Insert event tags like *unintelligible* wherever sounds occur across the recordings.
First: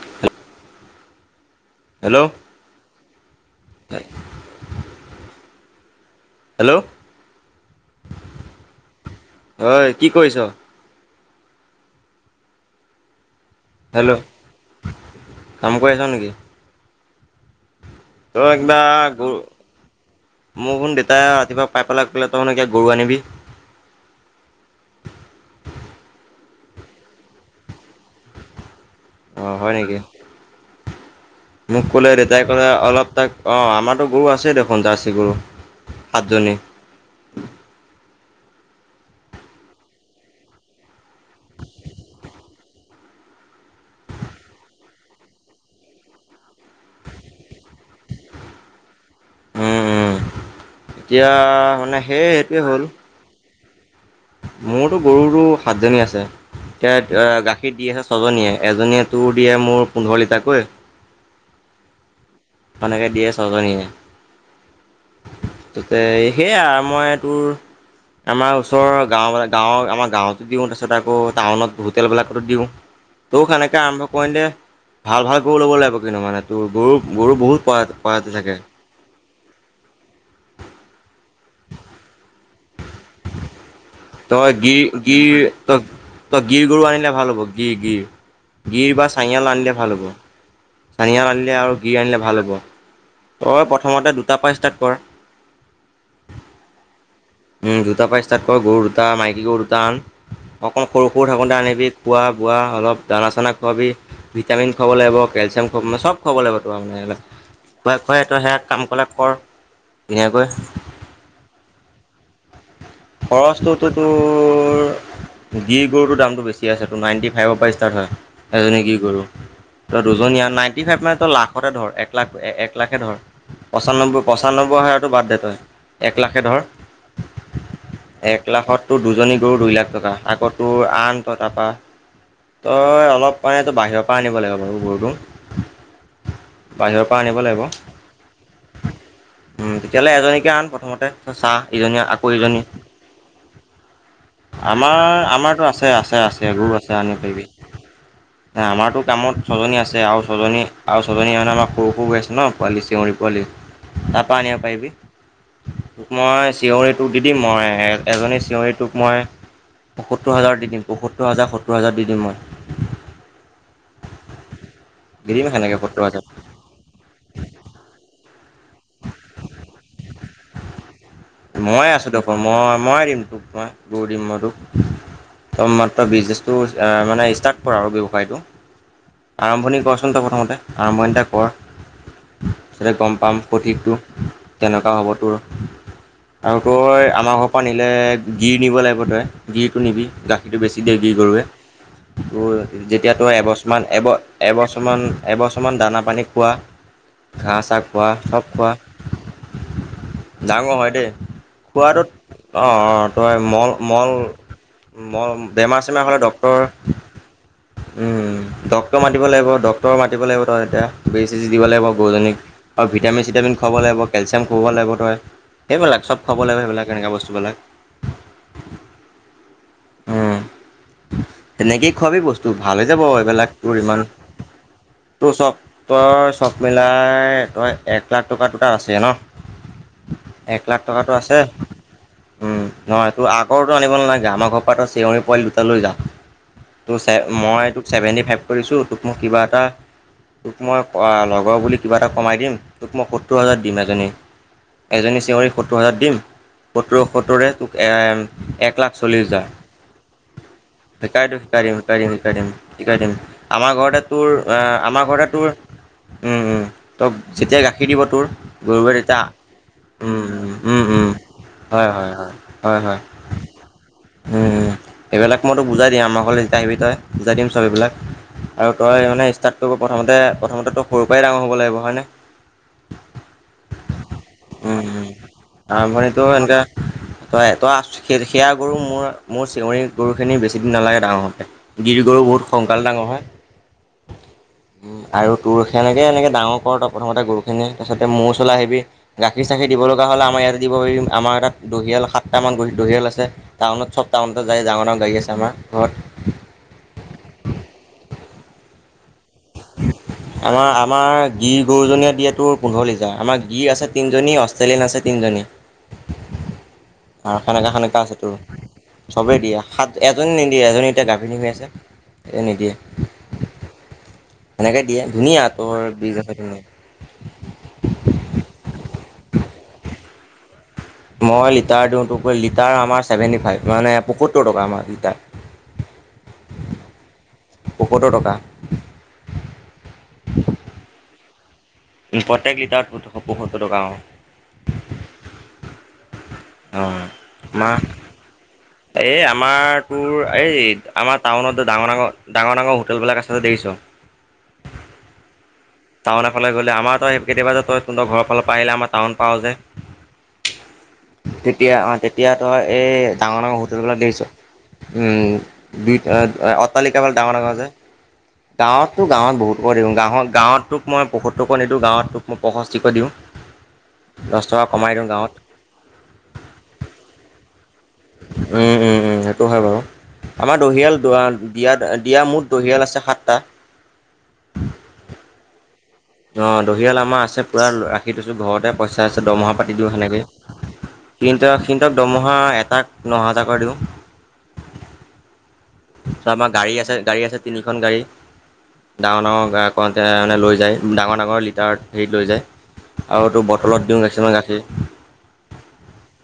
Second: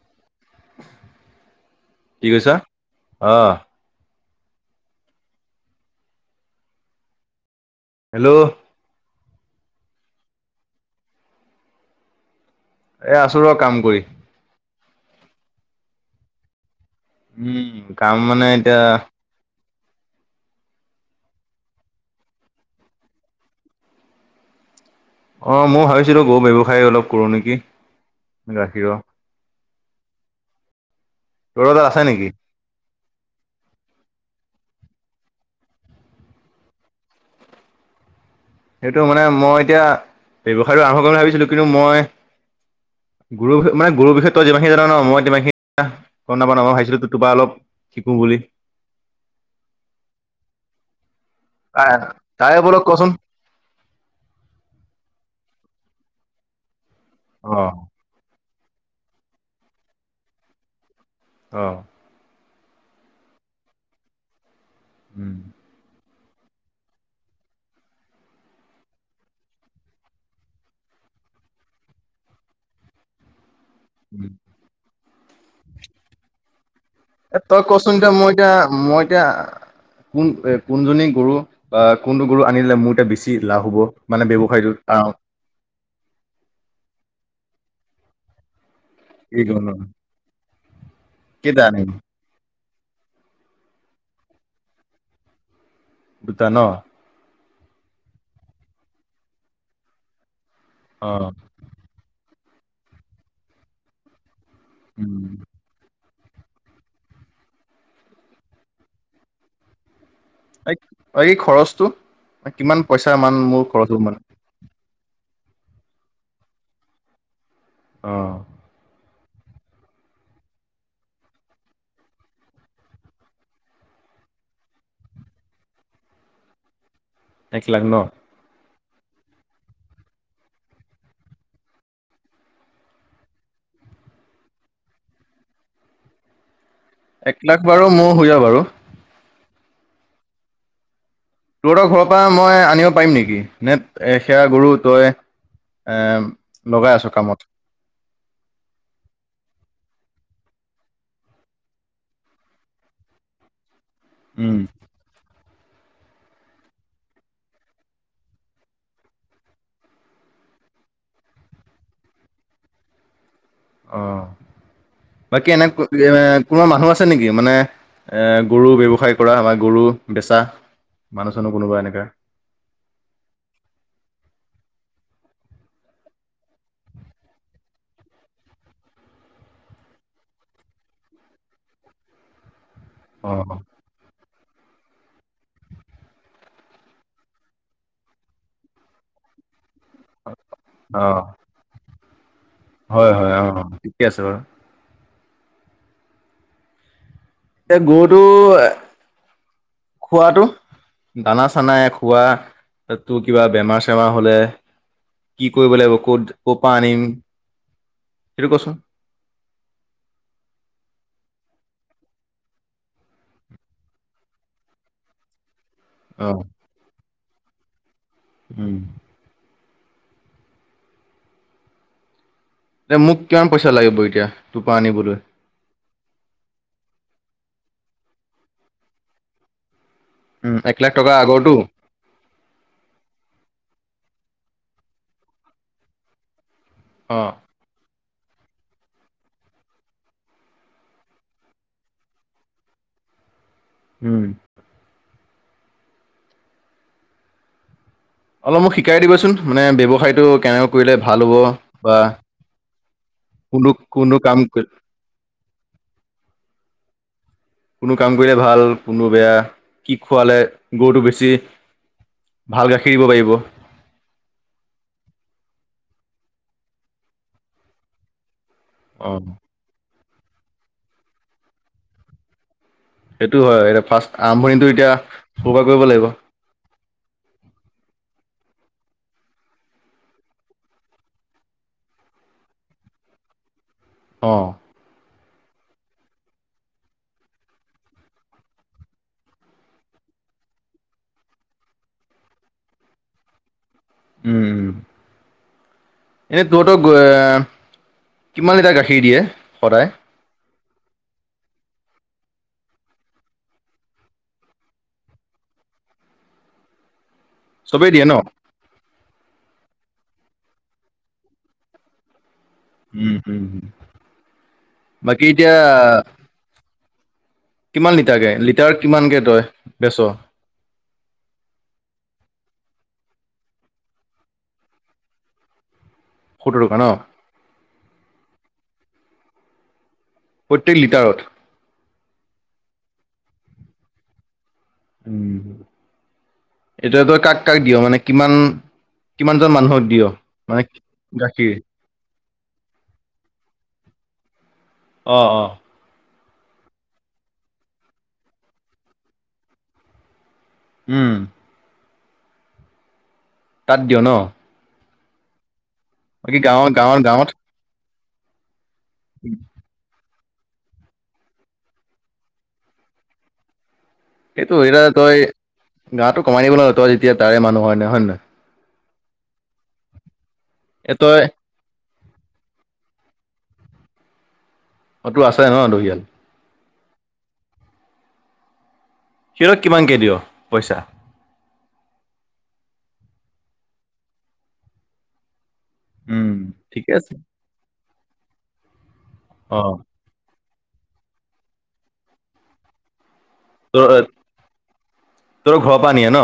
*unintelligible* কি হেল্ল' কৈছা অহ, হেল্ল' হেল্ল' হয় কি কৰিছ এ আছো ৰ কাম কৰি হেল্ল' কাম কৰি আছ নেকি উম কাম মানে তই কিবা এতিয়া গ মোৰ শুন দেউতাই ৰাতিপুৱা পাই পেলাই কলে তইোন কয়া গৰু আনিবি *unintelligible* অ মই ভাবিছিলো গৰু ব্যৱসায় অলপ কৰো নেকি গাখীৰ অ হয় নেকি তোৰ তাত মোক আছে ক'লে নেকি? ৰিটায় কৰা অলপ তাক অঁ আমাৰতো গৰু আছেই দেখোন চাৰ্চি গুৰু সাতজনী সেইটো মানে মই এতিয়া ব্যৱসায়টো আৰম্ভ কৰি ভাবিছিলো কিন্তু মই গুৰষ মানে গৰুৰষয়ে তই যমানিন জান ন মইতিমানখিনি গ নাপা ন মই ভাবিো তোপা অলপ শিকো বুলি উম, উম। এতিয়া মানে সেই তাৰে সেইটোৱে হ'ল ওপৰত কচোন মোৰতো গৰুতো সাত জনী আছে এতিয়া অ', গাখীৰ দি আছে ছজনীয়ে এজনীয়ে টোৰ দিয়ে মোৰ পোন্ধৰ লিটাৰাকৈ আহ সেনেকে দিয়ে ছজনীয়ে উম, তে সেয়া মই তোৰ আমাৰ ওচৰৰ গাঁও গাঁও আমাৰ গাঁৱতো দিওঁ তাৰপিছত আকৌ টাউনত হোটেল বিলাকতো দিওঁ তোক সেনেকে আৰম্ভ উম। কৰিম দে ভাল ভাল গৰু ল'ব লাগিব কিন্তু মানে তোৰ গৰু গৰু এ বহুত তই প্ৰজা কচোন এতিয়া প্ৰজাতি মই এতিয়া থাকে মই এতিয়া কোন এ কোনজনী গৰু বা কোনটো গৰু আনিলে মোৰ এয়া বেছি লাভ হ'ব মানে তই ব্যৱসায়টো গিৰ কাৰ গিৰ তই তই গিৰ গৰু আনিলে ভাল হ'ব গিৰ গিৰ গিৰ বা কি চঙল গ'ল আনিলে ভাল হ'ব চানিয়াৰ আনিলে কেইটা আৰু আনিম গি আনিলে ভাল হ'ব তই প্ৰথমতে দুটাৰ পৰা ষ্টাৰ্ট কৰ দুটা ন উম দুটা পাই ষ্টাৰ্ট কৰ গৰু দুটা মাইকী গৰু দুটা আন অকণমান অ সৰু সৰু থকোতে আনিবি খোৱা বোৱা অলপ দানা চানা খোৱাবি ভিটামিন খুৱাব লাগিব উম কেলচিয়াম খ চব খুৱাব লাগিব তো মানে এইবিলাক খুৱাই খুৱাই তই সেয়া কাম কলে কৰ ধুনীয়াকৈ এই এই খৰচটো কিমান পইচা মান মোৰ খৰচ হ'ব খৰচটো মানে গিৰ গৰুটোৰ দামটো বেছি আছেতো, নাইণ্টি ফাইভৰ পৰাই ইষ্টাৰ্ট অ হয়, এজনী গিৰ গৰু। ত' দুজনী আন নাইন্টি ফাইভ মানেতো লাখতে ধৰ একলাখ, একলাখে ধৰ। পঁচান্নব্বৈ, পঁচান্নব্বৈ হাজাৰটো বাদ দে তই, একলাখে ধৰ। একলাখ ন? এক লাখত তোৰ দুজনী গৰু দুই লাখ টকা, আকৌ তোৰ আন তই তাপা তই অলপ মানে তই বাহিৰৰ পৰা আনিব লাগিব বাৰু গৰুটো। বাহিৰৰ পৰা এক আনিব লাখ লাগিব। বাৰু মোৰ হৈ যাব বাৰু উম, তেতিয়াহ'লে এজনীকে আন প্ৰথমতে চা, তহঁতৰ ইজনী ঘৰৰ পৰা আকৌ মই ইজনী আনিব পাৰিম নেকি নে এ সেয়া গৰু আমাৰ, তই আমাৰতো আছে, এ আছে, আছে গৰু আছে, লগাই আছ আনিব কামত পাৰিবি। আমাৰতো কামত ছজনী আ আছে, আৰু ছজনী আৰু ছজনী মানে আমাৰ সৰু, সৰু হৈ আছে ন' পোৱালি চেউৰী পোৱালি তাপা উম আনিব পাৰিবি, তোক মই চিউৰিটো দি দিম মই এজনী চিঞৰি তোক মই পসোত্তৰ হাজাৰ দি দিম, পসোত্তৰ হাজাৰ, সত্তৰ হাজাৰ দি দিম মই। অ'। দি দিম বাকী সেনেকৈ সত্তৰ এনে-এ হাজাৰ কোনোবা মানুহ আছে নেকি? মানে এ, গৰু ব্যৱসায় কৰা, আমাৰ গৰু বেচা? মানুহ চানুহ কোনোবা ময়ে এনেকা আছোঁ দেখোন, মই, মই দিম তোক মই। গৰু দিম মই তোক। তই মাত্ৰ বিজনেচটো আ, মানে ইষ্টাৰ্ট কৰ আৰু ব্যৱসায়টো। আৰম্ভণি কৰচোন তই প্ৰথমতে, আৰম্ভণিটা কৰ। *unintelligible* গম অ পাম সঠিকটো, কেনেকুৱা হ'ব তোৰ। আৰু তই আমাৰ ঘৰৰ পৰা নিলে গিৰ নিব লাগিব তই, গিৰ টো নিবি গাখীৰটো বেছি দিয়ে অ গীৰ গৰুৱে। হয় যেতিয়া তোৰ হয় অ এবছৰমান ঠিকে আছে বাৰু এবছৰমান এবছৰমান দানা পানী খোৱা ঘাঁহ চাহ খোৱা চব খোৱা *inaudible* খোৱাতটো? ডাঙৰ হয় দেই দানা চানাই খোৱাটোত খোৱা অঁ অঁ তোৰ তই কিবা মল বেমাৰ মল চেমাৰ হ'লে মল কি কৰিব বেমাৰ লাগিব চেমাৰ হ'লে ঔষধ ডক্তৰ ক'ৰ পৰা আনিম উম, সেইটো কচোন ডক্টৰ মাতিব লাগিব ডক্টৰ মাতিব লাগিব তই এতিয়া ব দিব লাগিব গৰুজনীক আৰু ভিটামিন চিটামিন খুৱাব লাগিব কেলচিয়াম খুৱাব লাগিব তই। সেইবিলাক অ চব খোৱাব লাগিব সেইবিলাক এনেকুৱা বস্তুবিলাক। উম উম, তেনেকেই খোৱাবি বস্তু ভাল হৈ এ যাব মোক কিমান এইবিলাক পইচা তোৰ লাগিব ইমান এতিয়া তোৰ পৰা আনিবলৈ তোৰ চব তই চব মিলাই। তই এক লাখ টকা দুটা আছে ন উম এক লাখ টকাৰটো টকাৰ আছে আগৰটো উম, নহয় তোৰ আগৰো আনিব নালাগ গে আমাৰ ঘৰত পৰা তই চেউৰী পোৱালি দুটা লৈ যা তো চে অ মই তোক চেভেনটি ফাইভ ধৰিছো তোক মোক কিবা এটা তোক মই অ, লগৰ বুলি কিবা এটা কমাই দিম তোক মই সত্তৰ হাজাৰ দিম এজনী - এজনী চিউৰিক সত্তৰ হাজাৰ দিম সত্তোৰ- সত্তোৰে তোক অলপ মোক এক লাখ শিকাই চল্লিছ দিবাচোন হাজাৰ। মানে ব্যৱসায়টো কেনেকৈ কৰিলে ভাল শিকাই হ'ব দিম শিকাই দিম বা শিকাই দিম শিকাই দিম শিকাই দিম কোনো আমাৰ ঘৰতে কোনো তোৰ কাম আমাৰ ঘৰতে তোৰ উম, উম, *unintelligible* ত' যেতিয়া গাখীৰ কোনো দিব কাম তোৰ কৰিলে ভাল গৰুৱে কোনো তেতিয়া বেয়া। কি উম, খোৱালে উম, উম, গৰুটো উম, বেছি হয়, হয়, হয়, ভাল হয়, গাখীৰ হয়, দিব পাৰিব। সেইবিলাক মইতোক বুজাই দিম আমাৰ ঘৰলে যেতিয়া আহিবি তই বুজাই দিম চব এইবিলাক। আৰু তই অ মানে স্টাৰ্ট টো প্ৰথমমতে - প্ৰথমতে তই সৰুৰ পৰাই ডাঙৰ হ'ব লাগিব হয় নে। সেইটো হয় এয়া ফাৰ্ষ্ট আৰম্ভণিটো উম, এতিয়া উম, ক'ৰ পৰা কৰিব লাগিব। আৰম্ভণিতো এনেকে তই তই আহ সেয়া গৰু মোৰ মোৰ চেউৰি গৰুখিনি বেছিদিন নালাগে ডাঙৰ হতে গিৰি গৰু বহুত সোনকালে ডাঙৰ হয়। অ', আৰু তোৰ সেনেকে এনেকে ডাঙৰ কৰোতে প্ৰথমতে গৰুখিনি তাৰপছতে মো ওচৰলে আহিবি গাখীৰ চাখীৰ দিব লগা। আমাৰ ইয়াত দিব পাৰিম আমাৰ তাত দহিয়াল সাত টা মান দহিয়াল আছে টাউনত টাউনত উম যায় উম ডাঙৰ ডাঙৰ গাড়ী আছে আমাৰ ঘৰত এনে তহতক এ কিমান লিটাৰ গাখীৰ দিয়ে সদায়? আমাৰ আমাৰ গিৰ গৰুজনীয়ে দিয়ে তোৰ পোন্ধৰ লিটাৰ আমাৰ গিৰ আছে তিনিজনী অষ্ট্ৰেলিয়ান আছে তিনিজনী *inaudible* আৰু সেনেকা - চবেই সেনেকা দিয়ে ন আছে তোৰ। চবেই দিয়ে সাত এজনী নিদিয়ে এজনী এতিয়া গাভিনি হৈ আছে। এ নিদিয়ে উম - উম। সেনেকে দিয়ে বাকী ধুনীয়া এতিয়া তৰ বীজ আছে কিমান লিটাৰকে লিটাৰ কিমানকে তই বেছ? মই লিটাৰ দিওঁ তোক লিটাৰ আমাৰ চেভেনটি ফাইভ মানে পয়সত্তৰ টকা আমাৰ লিটাৰ *inaudible* টকা ন পসত্তৰ টকা। প্ৰত্যেক লিটাৰত উম, প্ৰত্যেক লিটাৰত পয়সত্তৰ টকা অ, অ এতিয়া তই কাক - কাক দিয় আমাৰ মানে কিমান? এই কিমানজন আমাৰ মানুহক দিয় তোৰ এই মানে আমাৰ গাখীৰ টাউনত ডাঙৰ ডাঙৰ ডাঙৰ ডাঙৰ হোটেল বিলাক আছে যে দেখিছ অ অ টাউনৰ ফালে গ'লে আমাৰ তই কেতিয়াবা যে তই ঘৰৰ ফালৰ পৰা আহিলে আমাৰ টাউন পাও যে উম তেতিয়া অ তেতিয়া তই এই ডাঙৰ ডাঙৰ তাত হোটেল বিলাক দিয় ন দেখিছ উম, দুই এ- বাকী এ গাঁৱৰ গাঁৱৰ অট্টালিকা বিলাক গাঁৱত ডাঙৰ - ডাঙৰ যে। গাঁৱতো গাঁৱত বহুতক দিওঁ গাঁৱত গাঁৱত তোক মই পয়সত্তৰকৈ নিদিওঁ গাঁৱত তোক মই পঁষষ্ঠিকৈ দিওঁ দহ এইটো টকা হয় কমাই দিওঁ তই গাঁৱত গাৱতটো কমাই দিব লাগিব তই যেতিয়া তাৰে মানুহ হয় হয় নয় উম উম সেইটো হয় বাৰু আমাৰ এ দহিয়াল তই দয়াত দিয়াত ইয়াৰ মুঠ দহিয়াল আছে সাতটা। অতো আছে ন দহিয়াল। অ' দহিয়াল আমাৰ আছে পূৰা ৰাখি থৈছোঁ ঘৰতে পইচা আছে দৰমহা সিহঁতক পাতি দিওঁ কিমানকে দিয় সেনেকৈ পইচা তিনটা তিনিওটাক দৰমহা এটাক ন হাজাৰকৈ দিওঁ উম তাপা, আমাৰ গাড়ী ঠিকে আছে, গাড়ী আছে তিনিখন গাড়ী। ডাঙৰ-ডাঙৰ অ গ্ৰক *unintelligible* মানে লৈ যায় ডাঙৰ ডাঙৰ লিটাৰত হেৰিত লৈ যায়। আৰু টো ত বটলত দিওঁ তহঁতৰ কিছুমান গাখীৰ ঘৰৰ পৰা নিয়ে ন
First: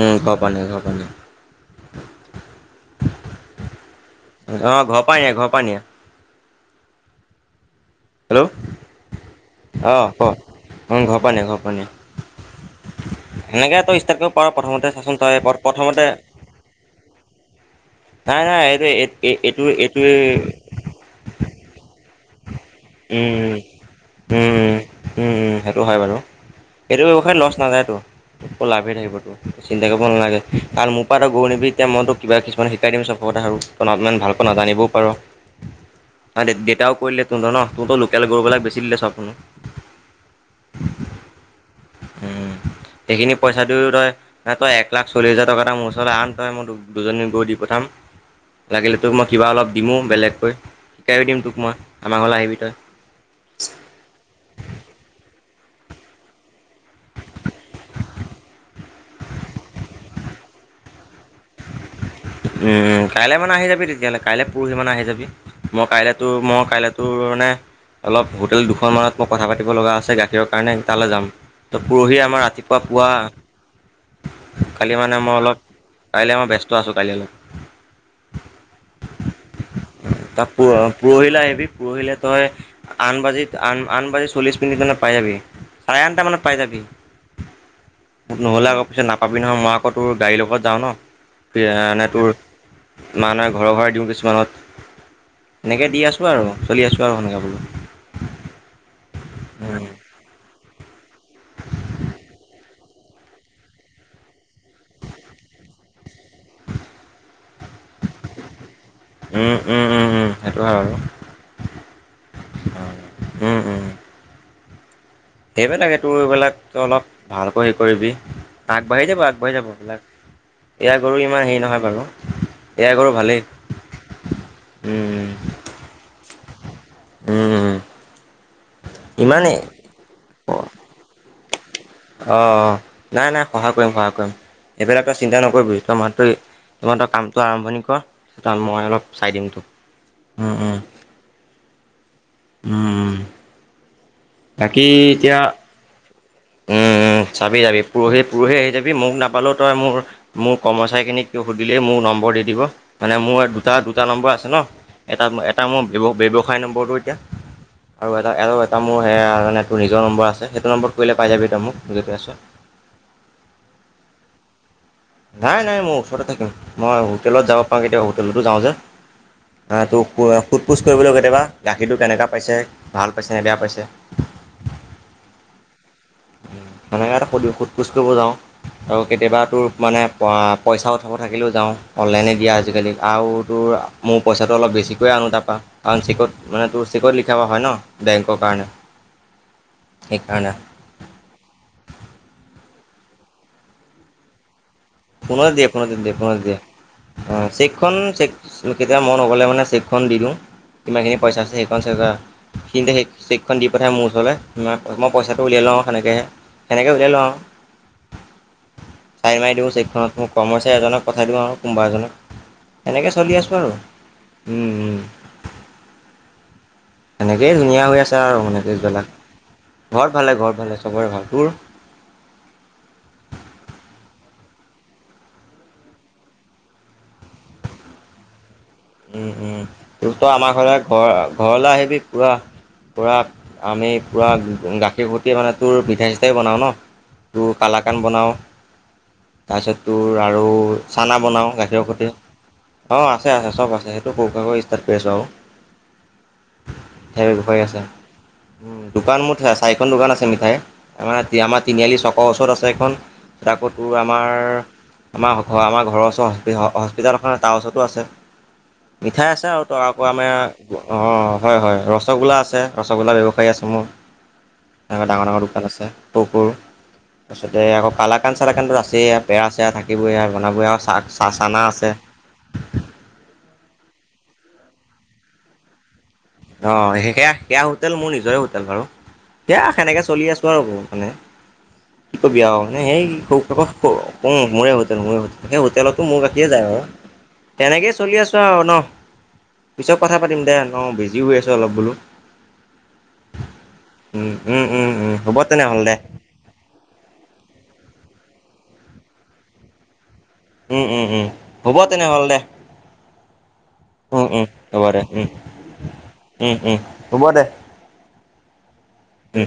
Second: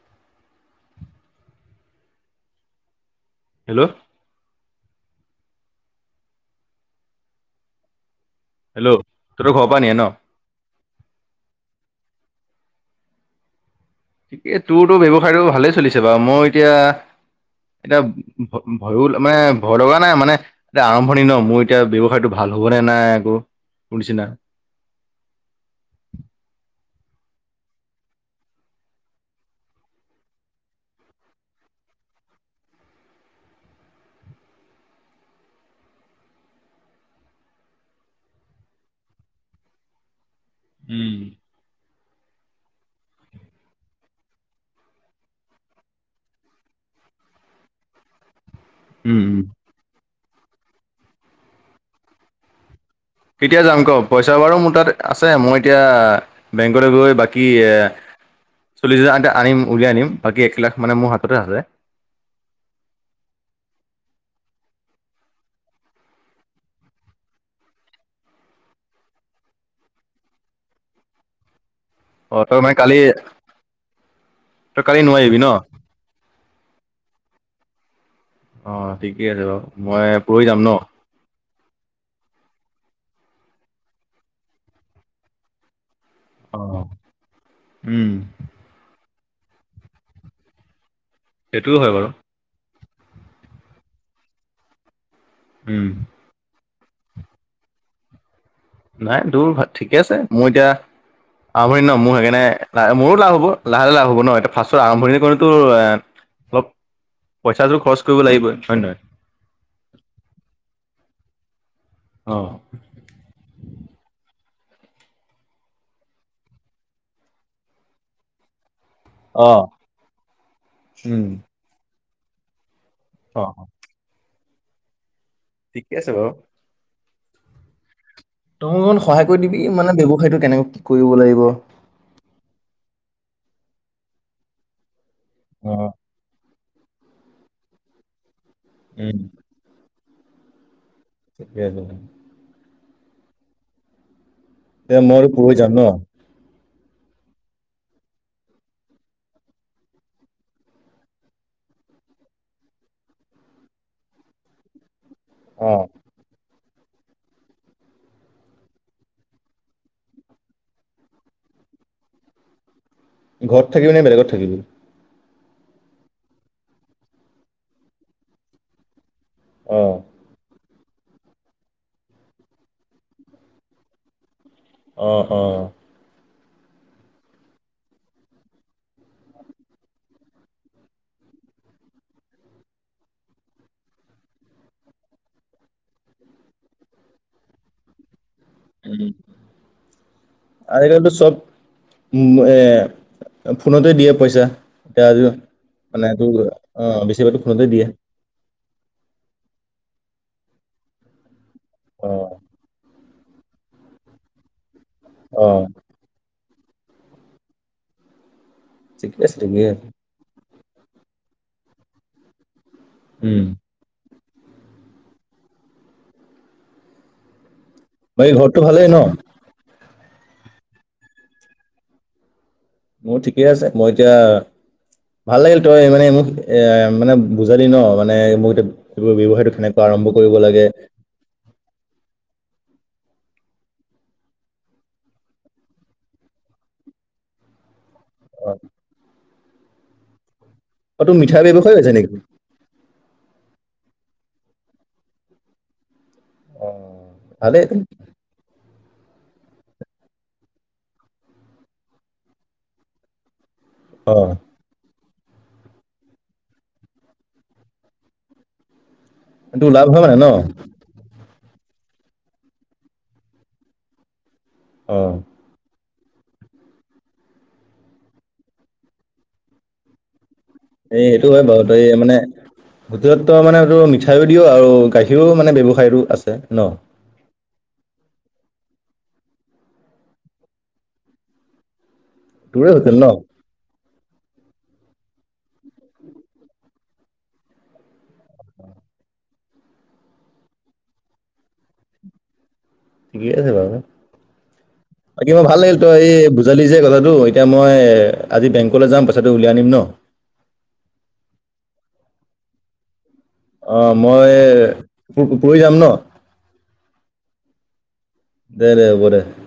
উম ঘ পা আনি ঘৰ পা আনি হেল্ল' অ, ঘৰ পা নিয়ে ঘৰ পা নিয়ে। হেল্ল' তহঁতৰ ঘৰৰ পৰা নিয়ে অ, ন ক। উম, ঘৰ পানী ঘৰ পানী, সেনেকে তই ষ্টাৰ্ট কৰিব পাৰ এ প্ৰথমতে তোৰতো চাচোন তই ব্যৱসায়টো ভালে চলিছে প্ৰথমতে বাৰু, মই এতিয়া এতিয়া, নাই নাই এইটো ভয়-ভয়ো মানে এইটো ভয় লগা এইটো নাই মানে, এতিয়া আৰম্ভণি ন' মোৰ এতিয়া ব্যৱসায়টো ভাল হ'বনে নাই আকৌ উম তোৰ নিচিনা উম, উম, উম, সেইটো হয় বাৰু। এইটো ব্যৱসায় লছ নাযায়তো। লাভে থাকিব তোৰ চিন্তা কৰিব নালাগে কাৰণ মোৰ পাৰা তই *unintelligible* নিবি এতিয়া মই তোক কিবা কিছুমান শিকাই দিম সব *unintelligible* ইমান ভালকৈ নাজানিবও পাৰোঁ। *inaudible* আমাৰ দেউেতাও কৰিলে ত' ধৰ ন' তোৰতো লোকেল গৰুবিলাক বেচি দিলে *unintelligible* উম, উম, সেইখিনি পইচা দিও তই, না তই এক লাখ চল্লি হাজাৰ টকা এটা মোৰ ওচৰৰত আন তই মই দুজনী গৈ দি পঠাম। *unintelligible* লাগিলে তোক উম মই কিবা অলপ দিমো বেলেগকৈ, শিকাই ৰাখিম তোক মই আমাৰ ঘৰলে আহিবি তই। কেতিয়া যাম ক পইচা বাৰু মোৰ তাত আছে মই এতিয়া, বেংকলে গৈ, বাকী এ চল্লিশ হাজাৰ আনিম উলিয়াই আনিম বাকী এক লাখ মানে মোৰ হাততে আছে। উম, কাইলে মানে আহি যাবি তেতিয়া'হলে কাইলে পৰহি মানে আহি যাবি, মই কাইলে তোৰ মই কাইলে তোৰ মানে অলপ হোটেল দুখন মানত মই কথা পাতিব লগা আছে গাখীৰৰ কাৰণে তালৈ যাম। ত' পৰহি আমাৰ অ তই মানে ৰাতিপুৱা কালি পুৱা তই কালি মানে মই নোৱাৰিবি ন অলপ কাইলৈ মই ব্যস্ত আছো কাইলে অলপ অ, ঠিকে আছে বাৰু মই পৰহি যাম ন। পৰহিলে তই আন বাজি আন আঠ বাজি চল্লিশ মিনিট মান পাই যাবি। চাৰে আঠটামানত পাই অ যাবি, উম নহ'লে আকৌ পিছত নাপা কবি নহয় মই আকৌ তোৰ গাড়ীৰ লগত যাওঁ ন সেইটোও হয় এনে বাৰু তোৰ নাই নাই ঘৰ ঘৰে দিওঁ কিছুমানত এনেকে উম। দি আছো আৰু। চলি আছোঁ আৰু সেনেকা বোলো। নাই তোৰ ঠিকে আছে মই এতিয়া আৰম্ভণি ন মোৰ সেইকাৰণে লাহ মোৰো লাভ হ'ব লাহে লাহে লাভ হ'ব ন এতিয়া ফাৰ্ষ্টৰ আৰম্ভণি কৰিতো অলপ পইচাটোৰ খৰচ কৰিব লাগিবই হয় নে নহয়। উম, উম, উম, উম, সেইটো হয় আৰু। অ'। উম, উম, সেইবিলাকে তোৰ এইবিলাক তই অলপ ভালকৈ হে কৰিবি। আগবাঢ়ি যাব আগবাঢ়ি অ', যাব এইবিলাক ইয়াৰ গৰু উম ইমান হেৰি নহয় বাৰু। এয়া গৰু ভালেই। অ', ঠিকে আছে বাৰু। উম উম। তই অলমান সহায় কৰি ইমানেই দিবি মানে ব্যৱসায়টো কেনেকে কি কৰিব লাগিব। অ, অ, নাই নাই সহায় কৰিম সহায় কৰিম এইবিলাক তই চিন্তা নকৰিবি অ', তই মাত্ৰ তই কামটো আৰম্ভণি কৰ মই অলপ উম চাই দিম তোক। উম, উম। *unintelligible* উম উম বাকী এ মই এতিয়া পৰহি যাম ন। উম *inaudible* চাবি যাবি পুৰহি - পুৰহি আহি যাবি মোক নাপালোও তই মোৰ মোৰ কৰ্মচাৰীখিনিক সুধিলে মোৰ নম - কৰি দিব মোৰ দুটা-দুটা নম্বৰ আছে ন এটা মোৰ অ', ব্য- ব্যৱসায়, ফাই নম্বৰটো এতিয়া আৰু এটা আৰু এটা মোৰ হেয়া মানে টো নিজৰ নম্বৰ আছে সেইটো নম্ব কৰিলে পাই যাবি মোক তই মোক জটেই আছ। ঘৰত থাকিবি নে বেলেগত থাকিবি? নাই-নাই ময়ো ওচৰতে থাকিম মই হোটেলত যাব পাৰো কেতিয়া হোটেলতো যাওঁ যে অ', হাটো খোৱা, সোত-পোছ কৰিবলৈ কেতিয়াবা গাখীৰটো কেনেকুৱা পাইছে ভাল পাইছেনে বেয়া পাইছে। অ-অ হেনেকা এটা শোদ পোছ কৰিব যাওঁ আৰু কেতিয়াবা তোৰ মানে পা পইচা উঠাব থাকিলেও যাওঁ অনলাইনে দিয়া আজিকালি আৰুতো মোৰ পইচাটো অলপ বেচিকৈ আনো তাৰ পৰা, কাৰন চেকত মানে তোৰ চেকত লিখা পঢ়া হয় ন, বেংক উম, উম সেইকাৰণে আজিকালিতো চব উম এ ফোনতেই দিয়ে পইচা। এতিয়া আজি ফোনত দিয়ে ফোনতে মানে দিয়ে টো ফোনত দিয়ে অ' বেচিভাগতো অঁ ফোনতে দিয়ে। চেকখন চেক কেতিয়াবা মই নগ'লে মানে চেকখন দি দিওঁ, কিমানখিনি পইচা আছে সেইখন চেক অ' সিহি'তে সেই চেকখন দি পঠাই মোৰ ওচৰলে, ম মই পইচাটো উলিয়াই অ' লওঁ হেনেকে হেনেকে উলিয়াই লওঁ আৰু। ঠিকে আছে, চাইন মাৰি দিওঁ ধুনীয়া। চেকখনত মোৰ কৰ্মচাৰী এজনক পঠাই দিওঁ আৰু কোনোবা এজনক হেনেকৈ চলি উম আছোঁ আৰু। উম উম হেনেকেই ধুনীয়া। বাকী ঘৰতটো *unintelligible* ভালেই ন পিছবেলা। ঘত ভালে ঘত ভালে ছবয়ে ভাল। মোৰ ঠিকে আছে মই এতিয়া - ভাল লাগিল তই মানে মোক এ মানে বুজলি ন মানে মোক *inaudible* ব্যৱসায়টো উ- কেনেকুৱা আৰম্ভ উ তই কৰিব আমাৰ লাগে ঘৰলৈ ঘৰ ঘৰলৈ আহিবি পুৰা। পুৰা আমি পুৰা গাখীৰ ঘূটি মানে তোৰ পিঠা ই নিচিই বনাওঁ ন - তোৰ কালাকান বনাও, তাৰছত তোৰ আৰু অ' তোৰ চানা মিঠাই বনাও ব্যৱসায় গাখীৰ হৈছে সতি, নেকি অ' আছে আছে চব আছে। ডাইয়েৰিটো সৰু সুৰাকৈ ষ্টাৰ্ট কৰি আছোঁ আৰু অ' সেই ব্যৱসায়ী ভালেই আছে। উ দোকান মুঠে চাৰিখন দোকান আছে মিঠাই আমা আমা তিনিআলি চকৰ ওচৰত আছে এখন। তাকো তোৰ আমাৰ অ' - আমাৰ ঘৰ আমাৰ ঘৰৰ ওচৰৰ হস্পিটাল এখনত তাৰ ওচৰটো আছে। মিঠাই আছে আৰু তোৰ তৰা লাভ *unintelligible* হয় অ, মানে ন অ, হয় - হয়। ৰসগোল্লা আছে ৰসগোল্লাৰ ব্যৱসায়ী আছে মোৰ আৰু অ' ডাঙৰ ডাঙৰ দোকান আছে। কুকুৰ পাছতে আকৌ কালাকান চালাকান বোৰ আছেই বেয়া চেয়া থাকিবই আৰু। বনাবই আৰু চাহ হেই সেইটো চাহ হয় বাও চানা তই আছে। মানে *unintelligible* মানে মিঠ দিওঁ আৰু গাখীৰো মানে ব্যৱসায়ো আছ অ *unintelligible* *unintelligible* সেয়া হোটেল মোৰ নিজৰে হোটেল বাৰু সেয়া সেনেক চলি আছোঁ আৰু মানে - কি কবি আও *unintelligible* তোৰে হোটেল ন *unintelligible* মোৱে হোটেল মোৱে হোটেল, হে হোটেলতো মোৰে গাখীয়েে যায় বাৰ। তেনেকেই চলি আছো আৰু ন। পিছত কথা পাতিম দে অ বিজ। দি হৈ আছো অলপ বোলো। ঠিকে আছে বাৰু। উম উম উম উম বাকী হ'ব মই ভাল লাগিল তেনেহ'লে দে তই বুজালি যে কথাটো, এতিয়া মই আজি বেংকলৈ যাম পইচাটো উলিয়াই আনিম ন? উম, উম, উম, হ'ব তেনেহ'লে। অ মই উ-উম, হ'ব দে উম, প- পৰহি যাম ন উম, উম, হ'ব দে। দে, দে হ'ব দে। উম